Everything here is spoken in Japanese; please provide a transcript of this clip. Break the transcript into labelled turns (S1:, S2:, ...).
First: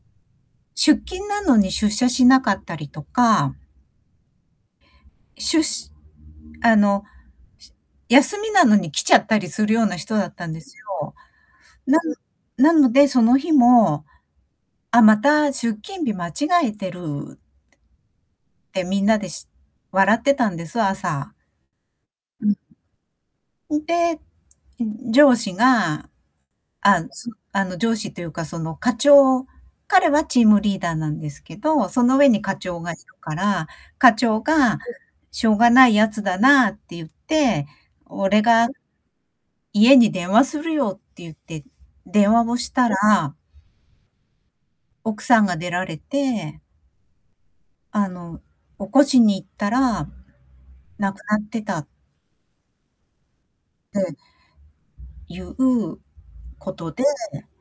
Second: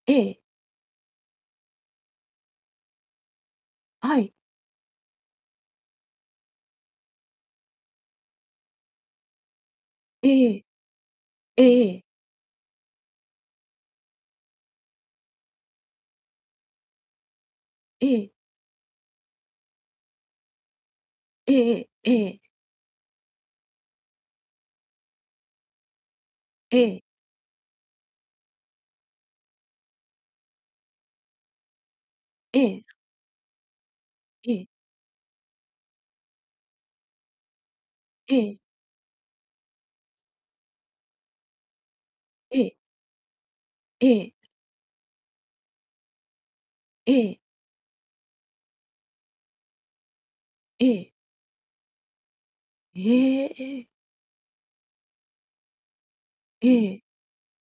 S1: ええ。
S2: 出勤なのに出社しなかったりとか。
S1: はい。
S2: しゅしあの、し休みなのに来ちゃったりするような人だ
S1: え
S2: ったんで
S1: え。
S2: すよ。
S1: えええ
S2: な
S1: え。
S2: ぬなので、その日も「あ、また、出勤日間違えてる」
S1: ええ。
S2: て、みんなでし笑ってたんです、朝。
S1: ええええ。ええ。
S2: うん。んで、う、上司が、
S1: ええ。
S2: あ、そあの上司というか、その課長彼はチームリーダーなんですけど、その上に課長
S1: ええ。
S2: がいるから、課長
S1: ええ。
S2: が「しょうがない奴だな」って言って
S1: え
S2: 「俺
S1: え。
S2: が家に電話するよ」って言って電話を
S1: え
S2: し
S1: え。
S2: たら
S1: ええ。
S2: 奥さんが出られて
S1: ええ。
S2: あの、起こしに行ったら、
S1: ええ。
S2: 亡くなってた。
S1: ええ。え。
S2: でいう
S1: え
S2: こと
S1: え。
S2: で。